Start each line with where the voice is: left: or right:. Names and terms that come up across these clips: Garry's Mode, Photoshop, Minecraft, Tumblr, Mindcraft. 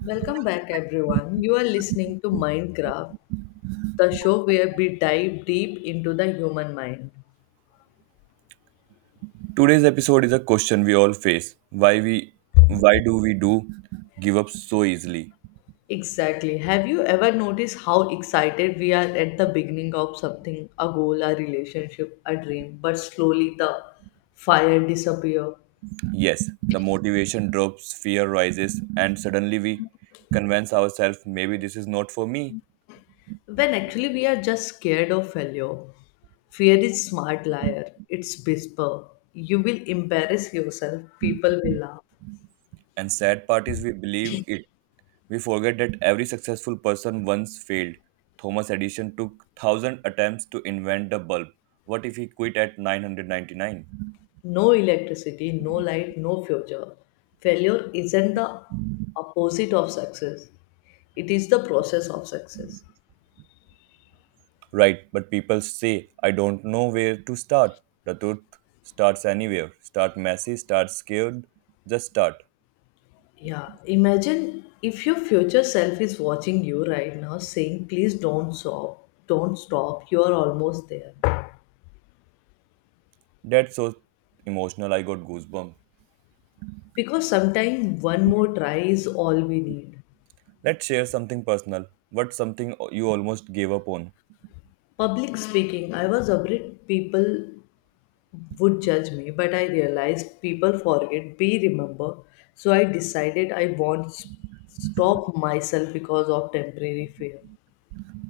left: Welcome back, everyone. You are listening to Minecraft, the show where we dive deep into the human mind.
right: Today's episode is a question we all face. Why we why do we do give up so easily?
left: Exactly. Have you ever noticed how excited we are at the beginning of something, a goal, a relationship, a dream, but slowly the fire disappears?
right: Yes, the motivation drops, fear rises, and suddenly we convince ourselves maybe this is not for me.
left: When actually we are just scared of failure. Fear is smart liar. It's whisper. You will embarrass yourself. People will laugh.
right: And sad part is we believe it. We forget that every successful person once failed. Thomas Edison took 1,000 attempts to invent the bulb. What if he quit at 999?
left: No electricity, no light, no future. Failure isn't the opposite of success, it is the process of success.
right: Right, but people say, I don't know where to start. The truth starts anywhere. Start messy, start scared, just start.
left: Yeah, imagine if your future self is watching you right now saying, Please don't stop, you are almost there.
right: That's so emotional, I got goosebumps.
left: Because sometimes one more try is all we need.
right: Let's share something personal. What's something you almost gave up on?
left: Public speaking, I was afraid people would judge me, but I realized people forget, be remember. So I decided I won't stop myself because of temporary fear.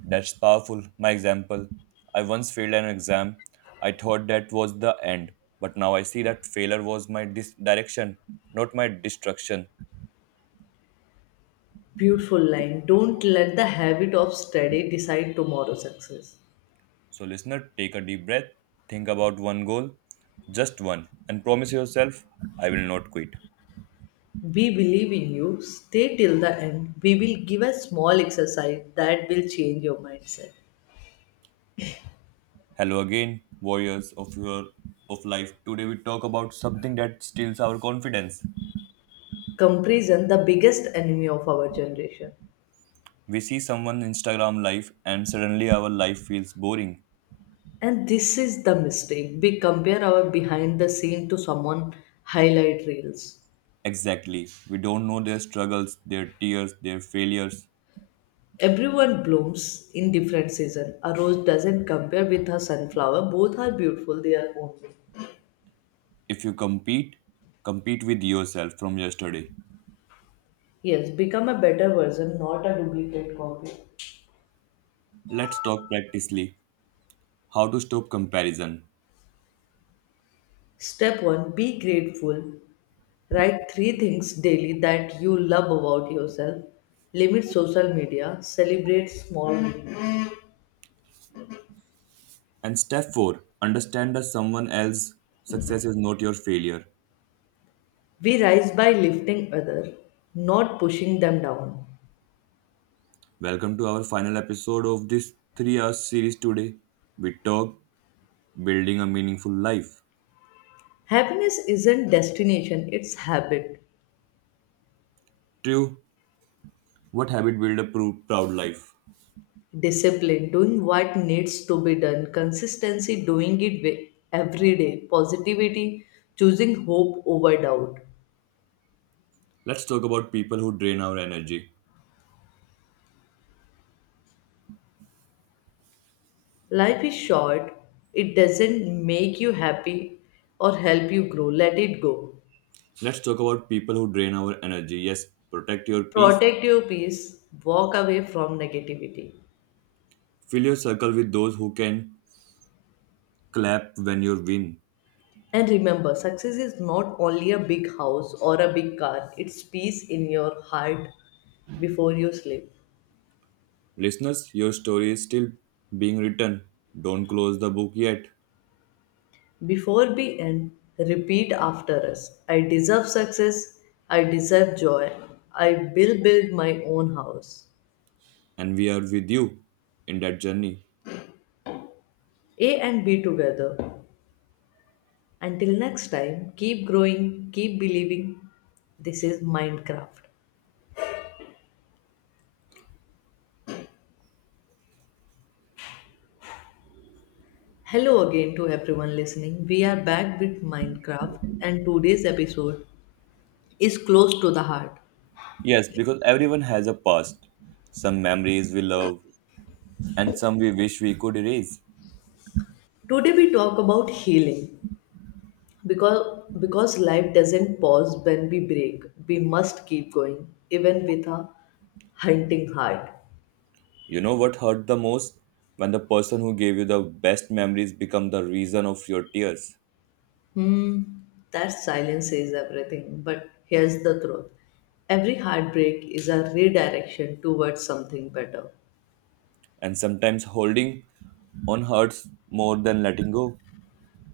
right: That's powerful. My example, I once failed an exam. I thought that was the end, but now I see that failure was my direction, not my destruction.
left: Beautiful line. Don't let the habit of study decide tomorrow's success.
right: So, listener, take a deep breath, think about one goal, just one, and promise yourself, I will not quit.
left: We believe in you. Stay till the end. We will give a small exercise that will change your mindset.
right: Hello again, warriors of your of life. Today we talk about something that steals our confidence.
left: Comparison, the biggest enemy of our generation.
right: We see someone Instagram life and suddenly our life feels boring.
left: And this is the mistake. We compare our behind the scene to someone highlight reels.
right: Exactly. We don't know their struggles, their tears, their failures.
left: Everyone blooms in different season. A rose doesn't compare with a sunflower. Both are beautiful their own way.
right: If you compete, compete with yourself from yesterday.
left: Yes, become a better version, not a duplicate copy.
right: Let's talk practically, how to stop comparison.
left: Step 1. Be grateful. Write three things daily that you love about yourself. Limit social media. Celebrate small wins.
right: And step four, understand that someone else's success is not your failure.
left: We rise by lifting others, not pushing them down.
right: Welcome to our final episode of this 3 hour series today. We talk building a meaningful life.
left: Happiness isn't destination, it's habit.
right: Two, what habit build a proud life?
left: Discipline, doing what needs to be done. Consistency, doing it every day. Positivity, choosing hope over doubt.
right: Let's talk about people who drain our energy.
left: Life is short. It doesn't make you happy or help you grow, let it go.
right: Let's talk about people who drain our energy. Yes, protect your peace.
left: Protect your peace, walk away from negativity.
right: Fill your circle with those who can clap when you win.
left: And remember, success is not only a big house or a big car, it's peace in your heart before you sleep.
right: Listeners, your story is still being written. Don't close the book yet.
left: Before we end, repeat after us. I deserve success. I deserve joy. I will build my own house.
right: And we are with you in that journey.
left: A and B together. Until next time, keep growing, keep believing. This is Minecraft. Hello again to everyone listening. We are back with Minecraft, and today's episode is close to the heart.
right: Yes, because everyone has a past, some memories we love, and some we wish we could erase.
left: Today, we talk about healing, because life doesn't pause when we break. We must keep going, even with a hunting heart.
right: You know what hurt the most? When the person who gave you the best memories become the reason of your tears.
left: hmm that silence says everything, but here's the truth. Every heartbreak is a redirection towards something better.
right: And sometimes holding on hurts more than letting go.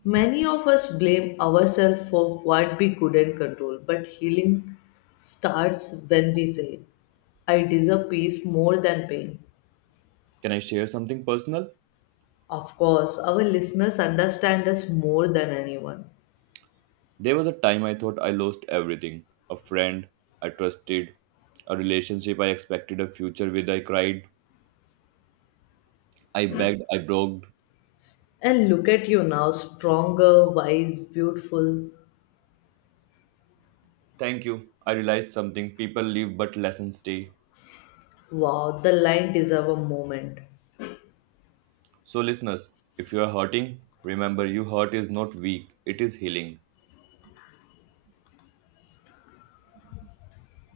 left: Many of us blame ourselves for what we couldn't control, but healing starts when we say, I deserve peace more than pain.
right: Can I share something personal?
left: Of course, our listeners understand us more than anyone.
right: There was a time I thought I lost everything. A friend I trusted, a relationship I expected a future with. I cried, I begged, I broke.
left: And look at you now, stronger, wise, beautiful.
right: Thank you. I realized something. People leave, but lessons stay.
left: Wow, the line deserve a moment.
right: So, listeners, if you are hurting, remember your hurt is not weak, it is healing.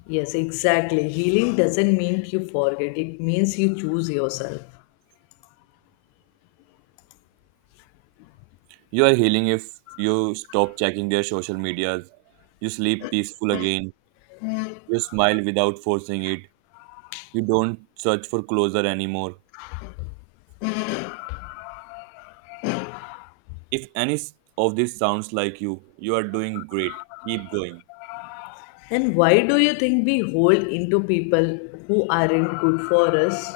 left: Yes, exactly. Healing doesn't mean you forget, it means you choose yourself.
right: You are healing if you stop checking their social medias, you sleep peaceful again, you smile without forcing it, you don't search for closure anymore. If any of this sounds like you are doing great. Keep going.
left: And why do you think we hold into people who aren't good for us?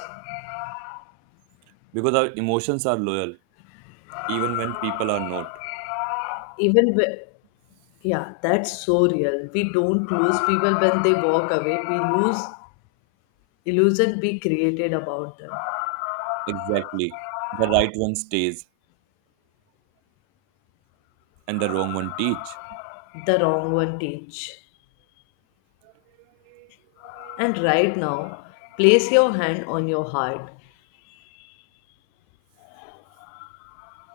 right: Because our emotions are loyal, even when people are not.
left: Even when, yeah, that's so real. We don't lose people when they walk away. We lose illusion we created about them.
right: Exactly. The right one stays, and the wrong one teach.
left: The wrong one teach. And right now, place your hand on your heart.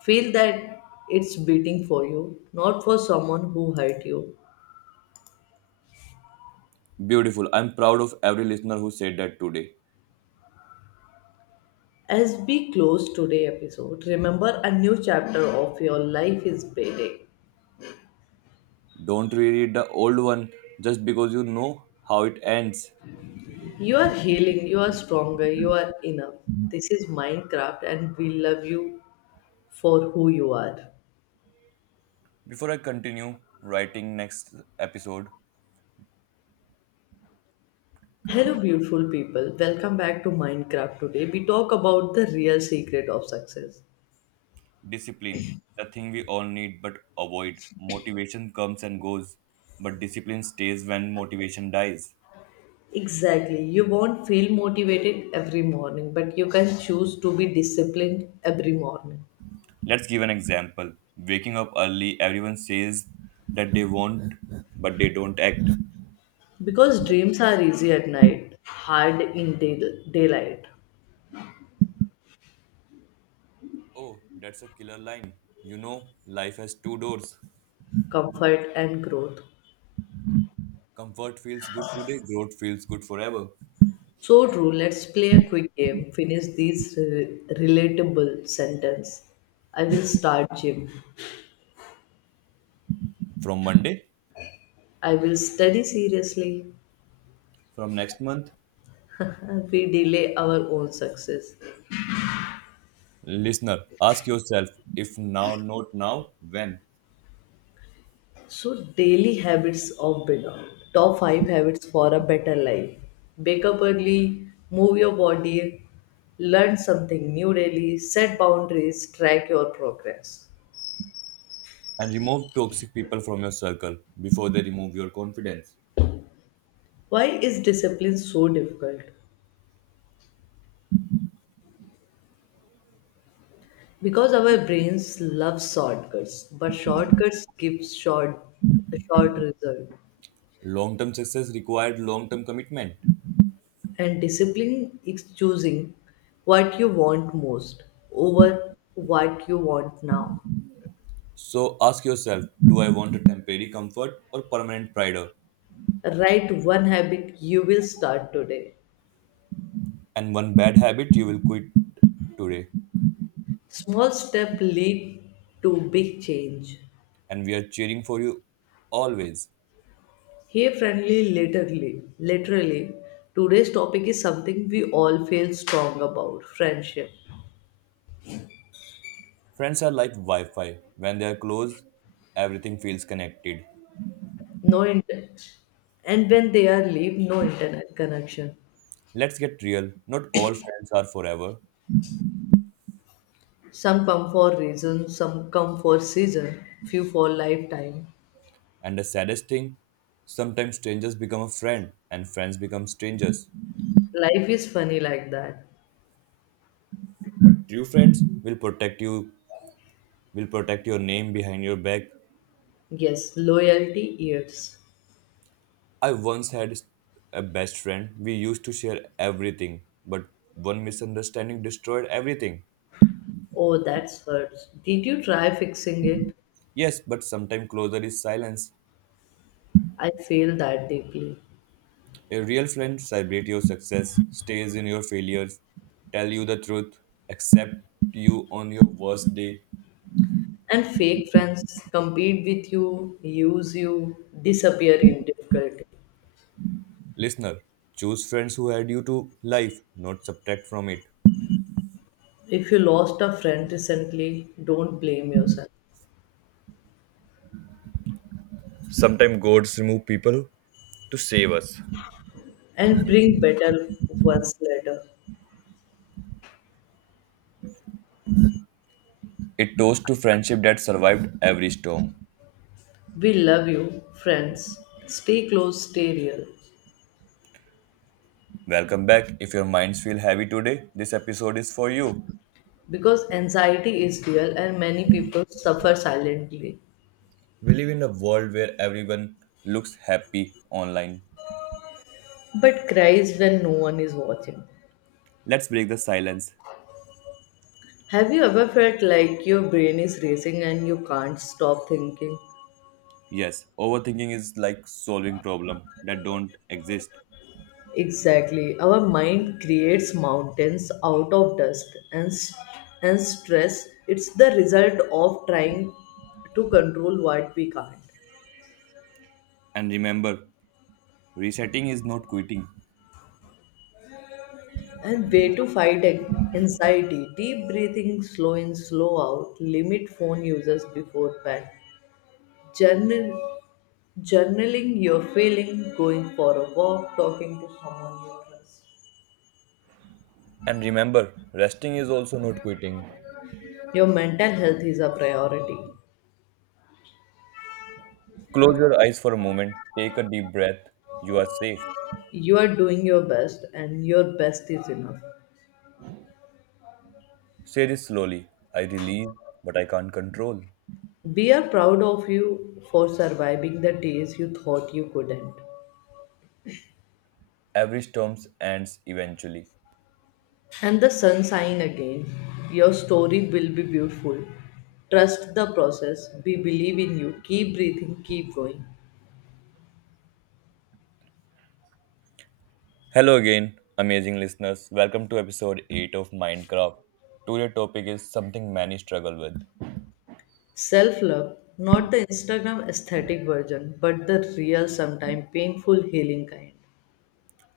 left: Feel that it's beating for you, not for someone who hurt you.
right: Beautiful. I'm proud of every listener who said that today.
left: As we close today's episode, remember a new chapter of your life is beginning.
right: Don't reread the old one just because you know how it ends.
left: You are healing, you are stronger, you are enough. This is Minecraft, and we love you for who you are.
right: Before I continue writing next episode,
left: Hello, beautiful people. Welcome back to Minecraft. Today, we talk about the real secret of success.
right: discipline, the thing we all need but avoid. Motivation comes and goes, but discipline stays when motivation dies.
left: Exactly. You won't feel motivated every morning, but you can choose to be disciplined every morning.
right: Let's give an example. Waking up early, everyone says that they want, but they don't act.
left: Because dreams are easy at night, hard in daylight.
right: Oh, that's a killer line. You know, life has two doors.
left: Comfort and growth.
right: Comfort feels good today, growth feels good forever.
left: So true, let's play a quick game. Finish these relatable sentence. I will start gym.
right: From Monday,
left: I will study seriously.
right: from next month,
left: We delay our own success.
right: listener, ask yourself, if now, not now, when.
left: So daily habits of better. Top 5 habits for a better life. Wake up early, move your body, learn something new daily, set boundaries, track your progress.
right: And remove toxic people from your circle before they remove your confidence.
left: Why is discipline so difficult? Because our brains love shortcuts, but shortcuts give short a short result.
right: Long term success required long term commitment.
left: And discipline is choosing what you want most over what you want now.
right: So ask yourself, do I want a temporary comfort or permanent pride?
left: Write one habit you will start today.
right: And one bad habit you will quit today.
left: Small step lead to big change.
right: And we are cheering for you always.
left: Here friendly literally, today's topic is something we all feel strong about, friendship.
right: Friends are like Wi Fi. When they are close, everything feels connected.
left: No internet, and when they are leave, no internet connection.
right: Let's get real, not all friends are forever.
left: Some come for reason, some come for season, few for lifetime.
right: And the saddest thing, sometimes strangers become a friend and friends become strangers.
left: Life is funny like that.
right: But true friends will protect you, will protect your name behind your back.
left: Yes, loyalty ears.
right: I once had a best friend. We used to share everything, but one misunderstanding destroyed everything.
left: Oh, that's hurts. Did you try fixing it?
right: Yes, but sometimes closer is silence.
left: I feel that deeply.
right: A real friend celebrates your success, stays in your failures, tell you the truth, accept you on your worst day.
left: And fake friends compete with you, use you, disappear in difficulty.
right: Listener, choose friends who add you to life, not subtract from it.
left: If you lost a friend recently, don't blame yourself.
right: Sometimes gods remove people to save us.
left: And bring better ones later.
right: It toast to friendship that survived every storm.
left: We love you, friends. Stay close, stay real.
right: Welcome back. If your minds feel heavy today, this episode is for you.
left: Because anxiety is real and many people suffer silently,
right: We live in a world where everyone looks happy online.
left: but cries when no one is watching.
right: Let's break the silence.
left: Have you ever felt like your brain is racing and you can't stop thinking?
right: Yes, overthinking is like solving problems that don't exist.
left: Exactly. Our mind creates mountains out of dust and and stress. It's the result of trying to control what we can't.
right: And remember, resetting is not quitting.
left: And way to fight anxiety. Deep breathing, slow in, slow out. Limit phone users before bed. Journal, Journaling your feeling, going for a walk, talking to someone you trust.
right: And remember, resting is also not quitting.
left: Your mental health is a priority.
right: Close your eyes for a moment. Take a deep breath. You are safe.
left: You are doing your best, and your best is enough.
right: Say this slowly. I release, but I can't control.
left: We are proud of you for surviving the days you thought you couldn't.
right: Every storm ends eventually.
left: And the sun sign again. Your story will be beautiful. Trust the process. We believe in you. Keep breathing. Keep going.
right: Hello again, amazing listeners. Welcome to episode 8 of Mindcraft. Today's topic is something many struggle with.
left: Self love, not the Instagram aesthetic version, but the real, sometimes painful, healing kind.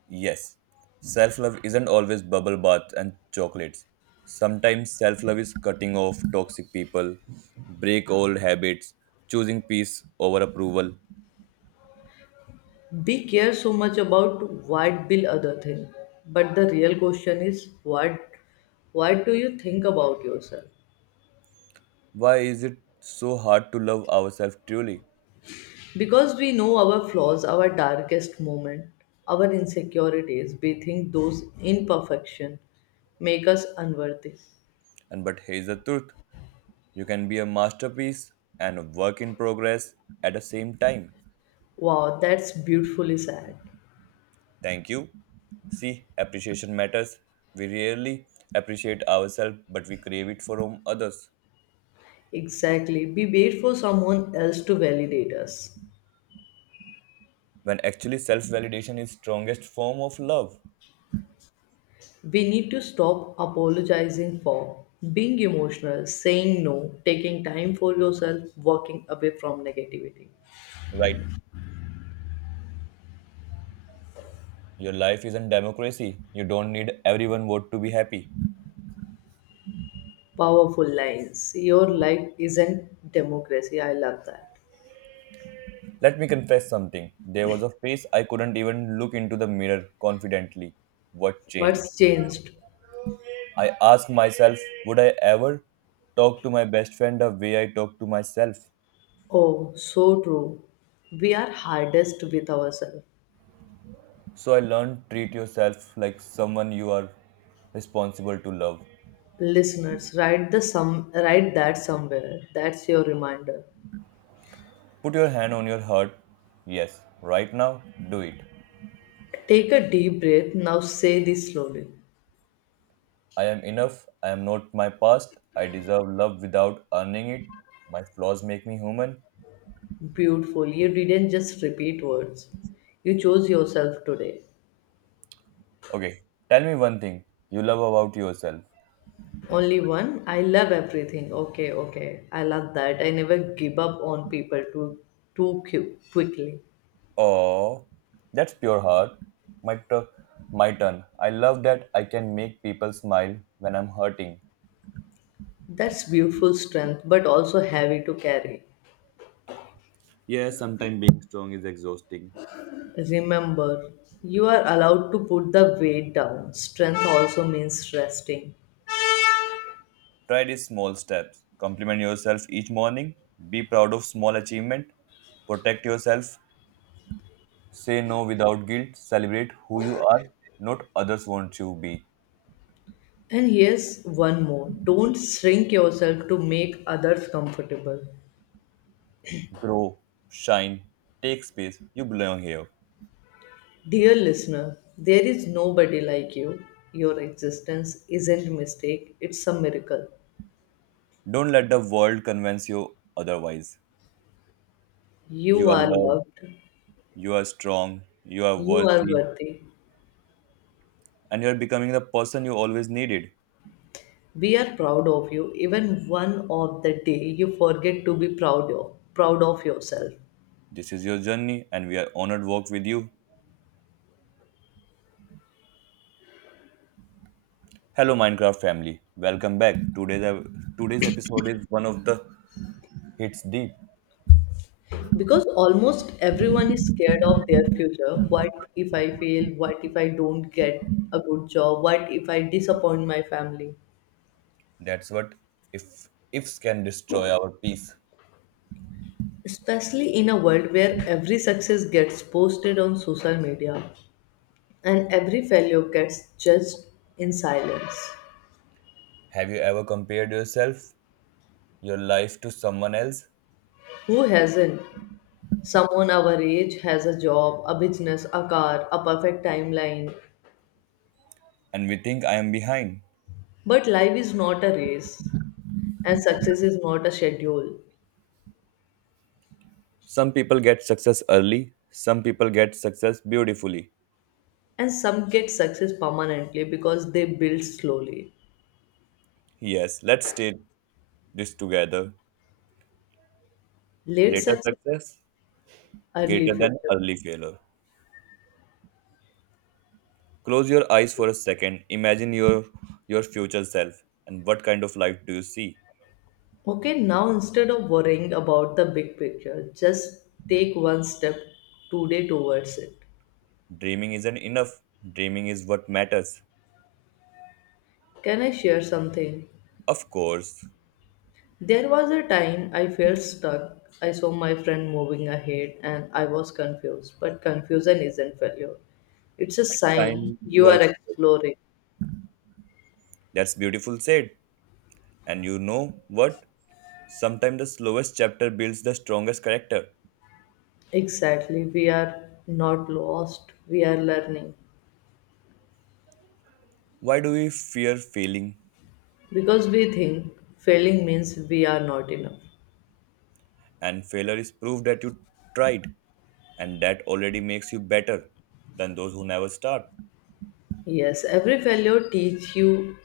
right: Yes, self love isn't always bubble baths and chocolates. Sometimes self love is cutting off toxic people, break old habits, choosing peace over approval.
left: We care so much about what will other think, but the real question is what. What do you think about yourself?
right: Why is it so hard to love ourselves truly?
left: Because we know our flaws, our darkest moment, our insecurities, we think those imperfection make us unworthy.
right: And but here's the truth, you can be a masterpiece and a work in progress at the same time.
left: Wow, that's beautifully sad.
right: Thank you. See, appreciation matters. We rarely appreciate ourselves, but we crave it from others.
left: Exactly. We wait for someone else to validate us.
right: When actually self validation is strongest form of love.
left: We need to stop apologizing for being emotional, saying no, taking time for yourself, walking away from negativity.
right: Right. Your life isn't democracy. You don't need everyone vote to be happy.
left: Powerful lines. Your life isn't democracy. I love that.
right: Let me confess something. There was a phase I couldn't even look into the mirror confidently. What changed?
left: What's changed?
right: I asked myself, would I ever talk to my best friend the way I talk to myself?
left: Oh, so true. We are hardest with ourselves.
right: So I learned, treat yourself like someone you are responsible to love.
left: Listeners, write that somewhere. That's your reminder.
right: Put your hand on your heart. Yes, right now, do it.
left: Take a deep breath. Now say this slowly.
right: I am enough. I am not my past. I deserve love without earning it. My flaws make me human.
left: Beautiful. You didn't just repeat words. You chose yourself today.
right: Okay, tell me one thing you love about yourself.
left: Only one. I love everything. Okay, okay. I love that. I never give up on people too quickly.
right: Oh, that's pure heart. My, tu- my turn. I love that I can make people smile when I'm hurting.
left: That's beautiful strength, but also heavy to carry.
right: Yeah, sometimes being strong is exhausting.
left: Remember, you are allowed to put the weight down. Strength also means resting.
right: Try these small steps. Compliment yourself each morning. Be proud of small achievement. Protect yourself. Say no without guilt. Celebrate who you are, not others want you to be.
left: And here's one more, don't shrink yourself to make others comfortable.
right: Grow, shine, take space. You belong here.
left: Dear listener, there is nobody like you. Your existence isn't a mistake, it's a miracle.
right: Don't let the world convince you otherwise.
left: You
right: You are
left: are
right: loved.
left: loved,
right: You are strong, you are
left: you are
right: worthy,
left: worthy.
right: and you are becoming the person you always needed.
left: We are proud of you, even one of the day you forget to proud of yourself.
right: This is your journey, and we are honored to work with you. Hello, Minecraft family. Welcome back. Today's episode is one of the hits deep.
left: Because almost everyone is scared of their future. What if I fail? What if I don't get a good job? What if I disappoint my family?
right: That's what if ifs can destroy our peace.
left: Especially in a world where every success gets posted on social media, and every failure gets judged in silence.
right: Have you ever compared yourself, your life to someone else,
left: Who hasn't? Someone our age has a job, a business, a car, a perfect timeline.
right: and we think I am behind?
left: But life is not a race, and success is not a schedule.
right: Some people get success early. Some people get success beautifully.
left: And some get success permanently because they build slowly.
right: Yes, let's state this together.
left: Late
right: Later
left: success,
right: success
left: early
right: greater than
left: future.
right: early failure. Close your eyes for a second. Imagine your future self and what kind of life do you see?
left: Okay, now instead of worrying about the big picture, just take one step today towards it.
right: Dreaming isn't enough. Dreaming is what matters.
left: Can I share something?
right: Of course,
left: There was a time I felt stuck. I saw my friend moving ahead and I was confused. But confusion isn't failure, it's a
right: it's
left: sign
right: time
left: you
right: you are
left: are
right: exploring.
left: exploring.
right: That's beautiful said. And you know what? Sometimes the slowest chapter builds the strongest character.
left: Exactly, we are not lost, we are learning.
right: Why do we fear failing?
left: Because we think failing means we are not enough.
right: And failure is proof that you tried, and that already makes you better than those who never start.
left: Yes, every failure teach you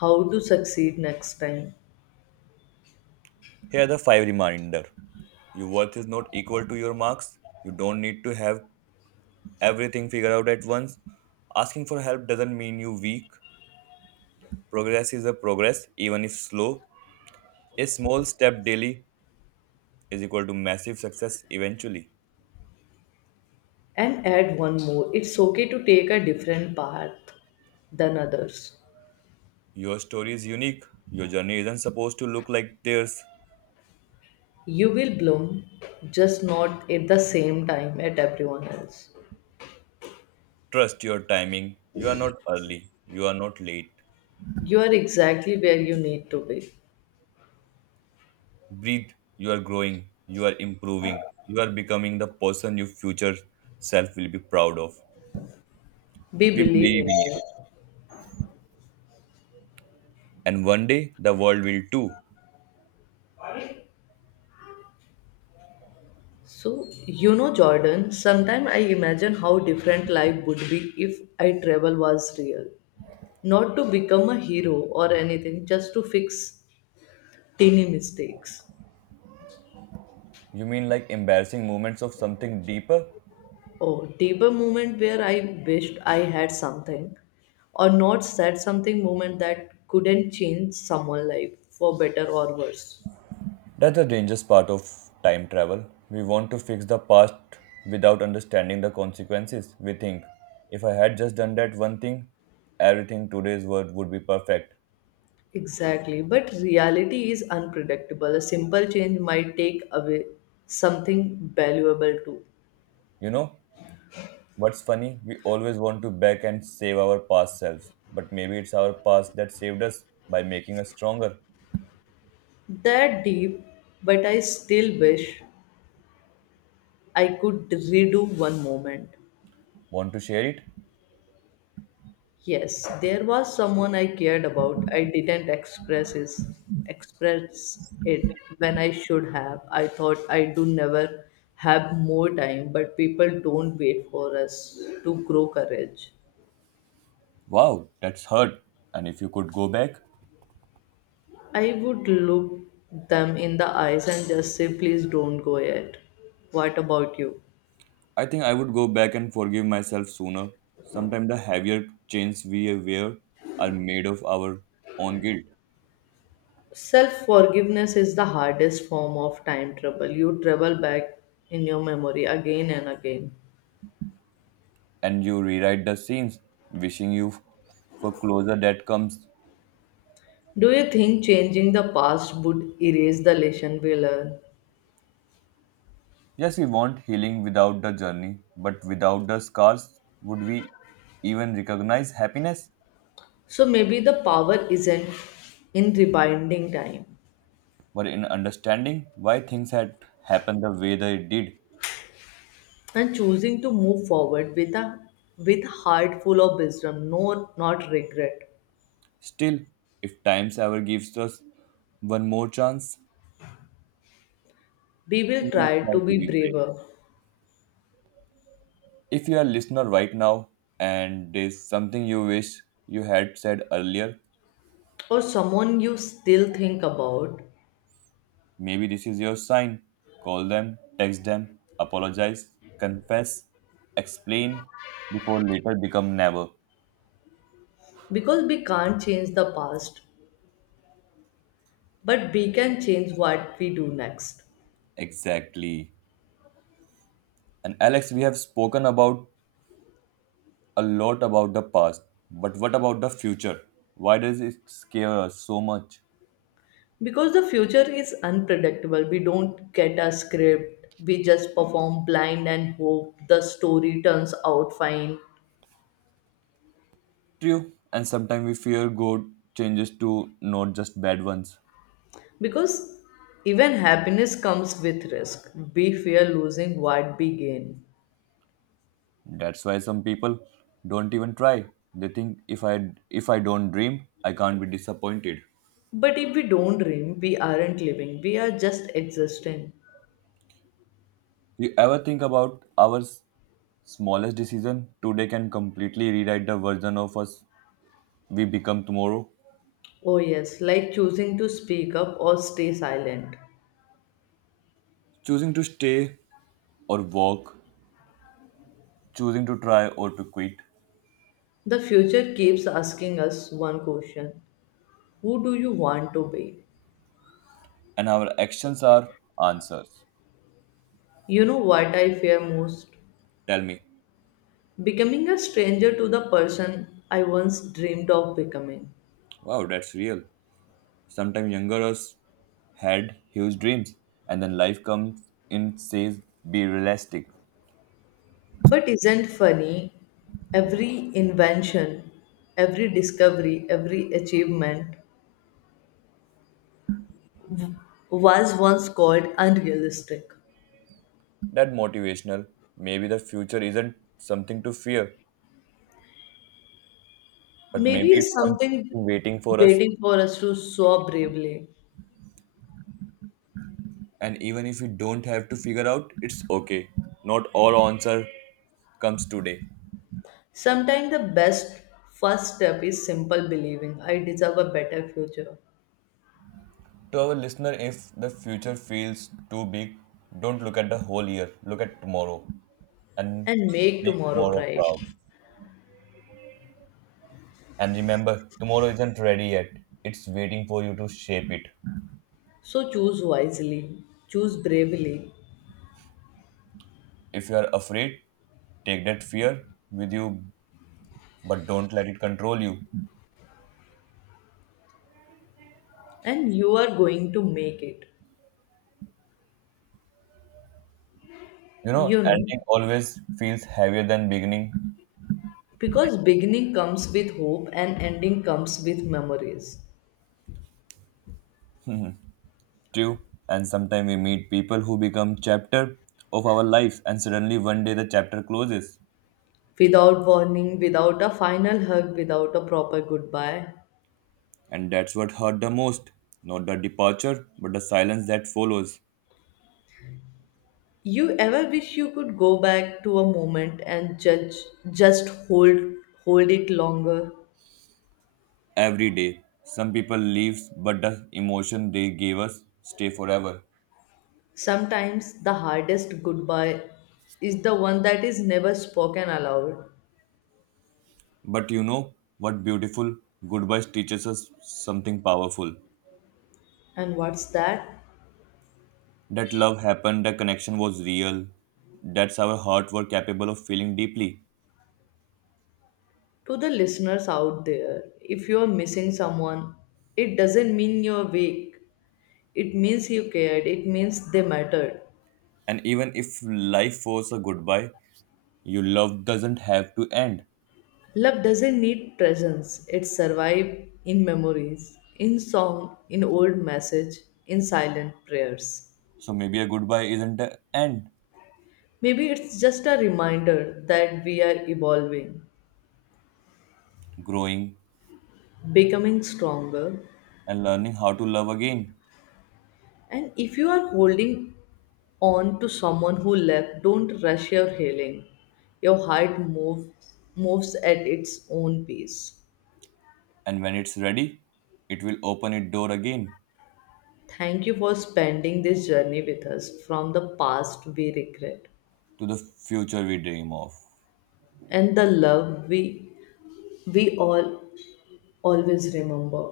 left: how to succeed next time.
right: Here are the five reminder. Your worth is not equal to your marks. You don't need to have everything figured out at once. Asking for help doesn't mean you weak. Progress is a progress, even if slow. A small step daily is equal to massive success eventually.
left: And add one more. It's okay to take a different path than others.
right: Your story is unique. Your journey isn't supposed to look like theirs.
left: You will bloom, just not at the same time at everyone else.
right: Trust your timing. You are not early. You are not late.
left: You are exactly where you need to be.
right: Breathe. You are growing. You are improving. You are becoming the person your future self will be proud of.
left: We
right: We
left: believe
right: believe
left: in
right: in
left: you.
right: you. And one day the world will too.
left: So, Jordan, sometimes I imagine how different life would be if I travel was real. Not to become a hero or anything, just to fix teeny mistakes.
right: You mean like embarrassing moments of something deeper?
left: Oh, deeper moment where I wished I had something or not said something, moment that couldn't change someone's life for better or worse.
right: That's the dangerous part of time travel. We want to fix the past without understanding the consequences. We think, if I had just done that one thing, everything today's world would be perfect.
left: Exactly, but reality is unpredictable. A simple change might take away something valuable too.
right: You know, what's funny? We always want to back and save our past selves, but maybe it's our past that saved us by making us stronger.
left: That deep, but I still wish I could redo one moment.
right: Want to share it?
left: Yes, there was someone I cared about. I didn't express it when I should have. I thought I do never have more time, but people don't wait for us to grow courage.
right: Wow, that's hurt. And if you could go back,
left: I would look them in the eyes and just say, please don't go yet. What about you?
right: I think I would go back and forgive myself sooner. Sometimes the heavier chains we wear are made of our own guilt,
left: Self forgiveness is the hardest form of time trouble. You travel back in your memory again and again.
right: and you rewrite the scenes, wishing you f- for closure that comes.
left: Do you think changing the past would erase the lesson we learn?
right: Yes, we want healing without the journey, but without the scars, would we even recognize happiness?
left: So maybe the power isn't in rewinding time,
right: But in understanding why things had happened the way they did,
left: and choosing to move forward with a with heart full of wisdom, no not regret.
right: still, if times ever gives us one more chance,
left: We will
right: we will
left: try
right: try
left: to
right: to
left: be
right: be brave.
left: braver
right: If you are listener right now and there's something you wish you had said earlier,
left: or someone you still think about.
right: maybe this is your sign. Call them, text them, apologize, confess, explain before later become never.
left: Because we can't change the past, but we can change what we do next.
right: Exactly. And Alex, we have spoken about a lot about the past, but what about the future? Why does it scare us so much?
left: Because the future is unpredictable, we don't get a script. We just perform blind and hope the story turns out fine.
right: True, and sometimes we fear good changes to not just bad ones.
left: Because even happiness comes with risk. We fear losing what we gain.
right: That's why some people don't even try. They think, if I don't dream, I can't be disappointed.
left: But if we don't dream, we aren't living. We are just existing.
right: You ever think about our smallest decision today can completely rewrite the version of us we become tomorrow?
left: Oh, yes, like choosing to speak up or stay silent.
right: Choosing to stay or walk, choosing to try or to quit,
left: The future keeps asking us one question. Who do you want to be?
right: and our actions are answers.
left: You know what I fear most?
right: Tell me,
left: Becoming a stranger to the person I once dreamed of becoming.
right: wow, that's real. Sometimes younger us had huge dreams, and then life comes in says be realistic.
left: But isn't funny? Every invention, every discovery, every achievement was once called unrealistic.
right: That motivational. Maybe the future isn't something to fear, but maybe
left: Maybe it's
right: it's something
left: something
right: waiting for us.
left: waiting for us to soar bravely.
right: And even if we don't have to figure out, it's okay. Not all answer comes today.
left: Sometimes the best first step is simple, believing I deserve a better future,
right: To our listener, if the future feels too big, don't look at the whole year. Look at tomorrow and
left: and make
right: make
left: tomorrow
right: tomorrow
left: bright.
right: proud. And remember, tomorrow isn't ready yet. It's waiting for you to shape it.
left: So choose wisely, choose bravely,
right: If you are afraid, take that fear with you, but don't let it control you.
left: and you are going to make it.
right: You know,
left: You know,
right: ending always feels heavier than beginning,
left: because beginning comes with hope and ending comes with memories.
right: too. And sometimes we meet people who become chapter of our life, and suddenly one day the chapter closes.
left: Without warning, without a final hug, without a proper goodbye.
right: And that's what hurt the most. Not the departure, but the silence that follows
left: You ever wish you could go back to a moment and judge just hold hold it longer?
right: every day. Some people leave, but the emotion they gave us stay forever.
left: Sometimes the hardest goodbye is the one that is never spoken aloud.
right: But you know what beautiful goodbyes teaches us something powerful.
left: And what's that?
right: That love happened, the connection was real. That's our heart were capable of feeling deeply.
left: To the listeners out there, if you're missing someone, it doesn't mean you're weak. It means you cared. It means they mattered.
right: And even if life forces a goodbye, your love doesn't have to end.
left: Love doesn't need presents. It survives in memories, in song, in old message, in silent prayers.
right: So maybe a goodbye isn't the end,
left: Maybe it's just a reminder that we are evolving,
right: growing
left: becoming stronger.
right: and learning how to love again,
left: And if you are holding on to someone who left, don't rush your healing. Your moves at its own pace.
right: and when it's ready it will open its door again
left: Thank you for spending this journey with us from the past we regret
right: to the future we dream of.
left: and the love we all always remember.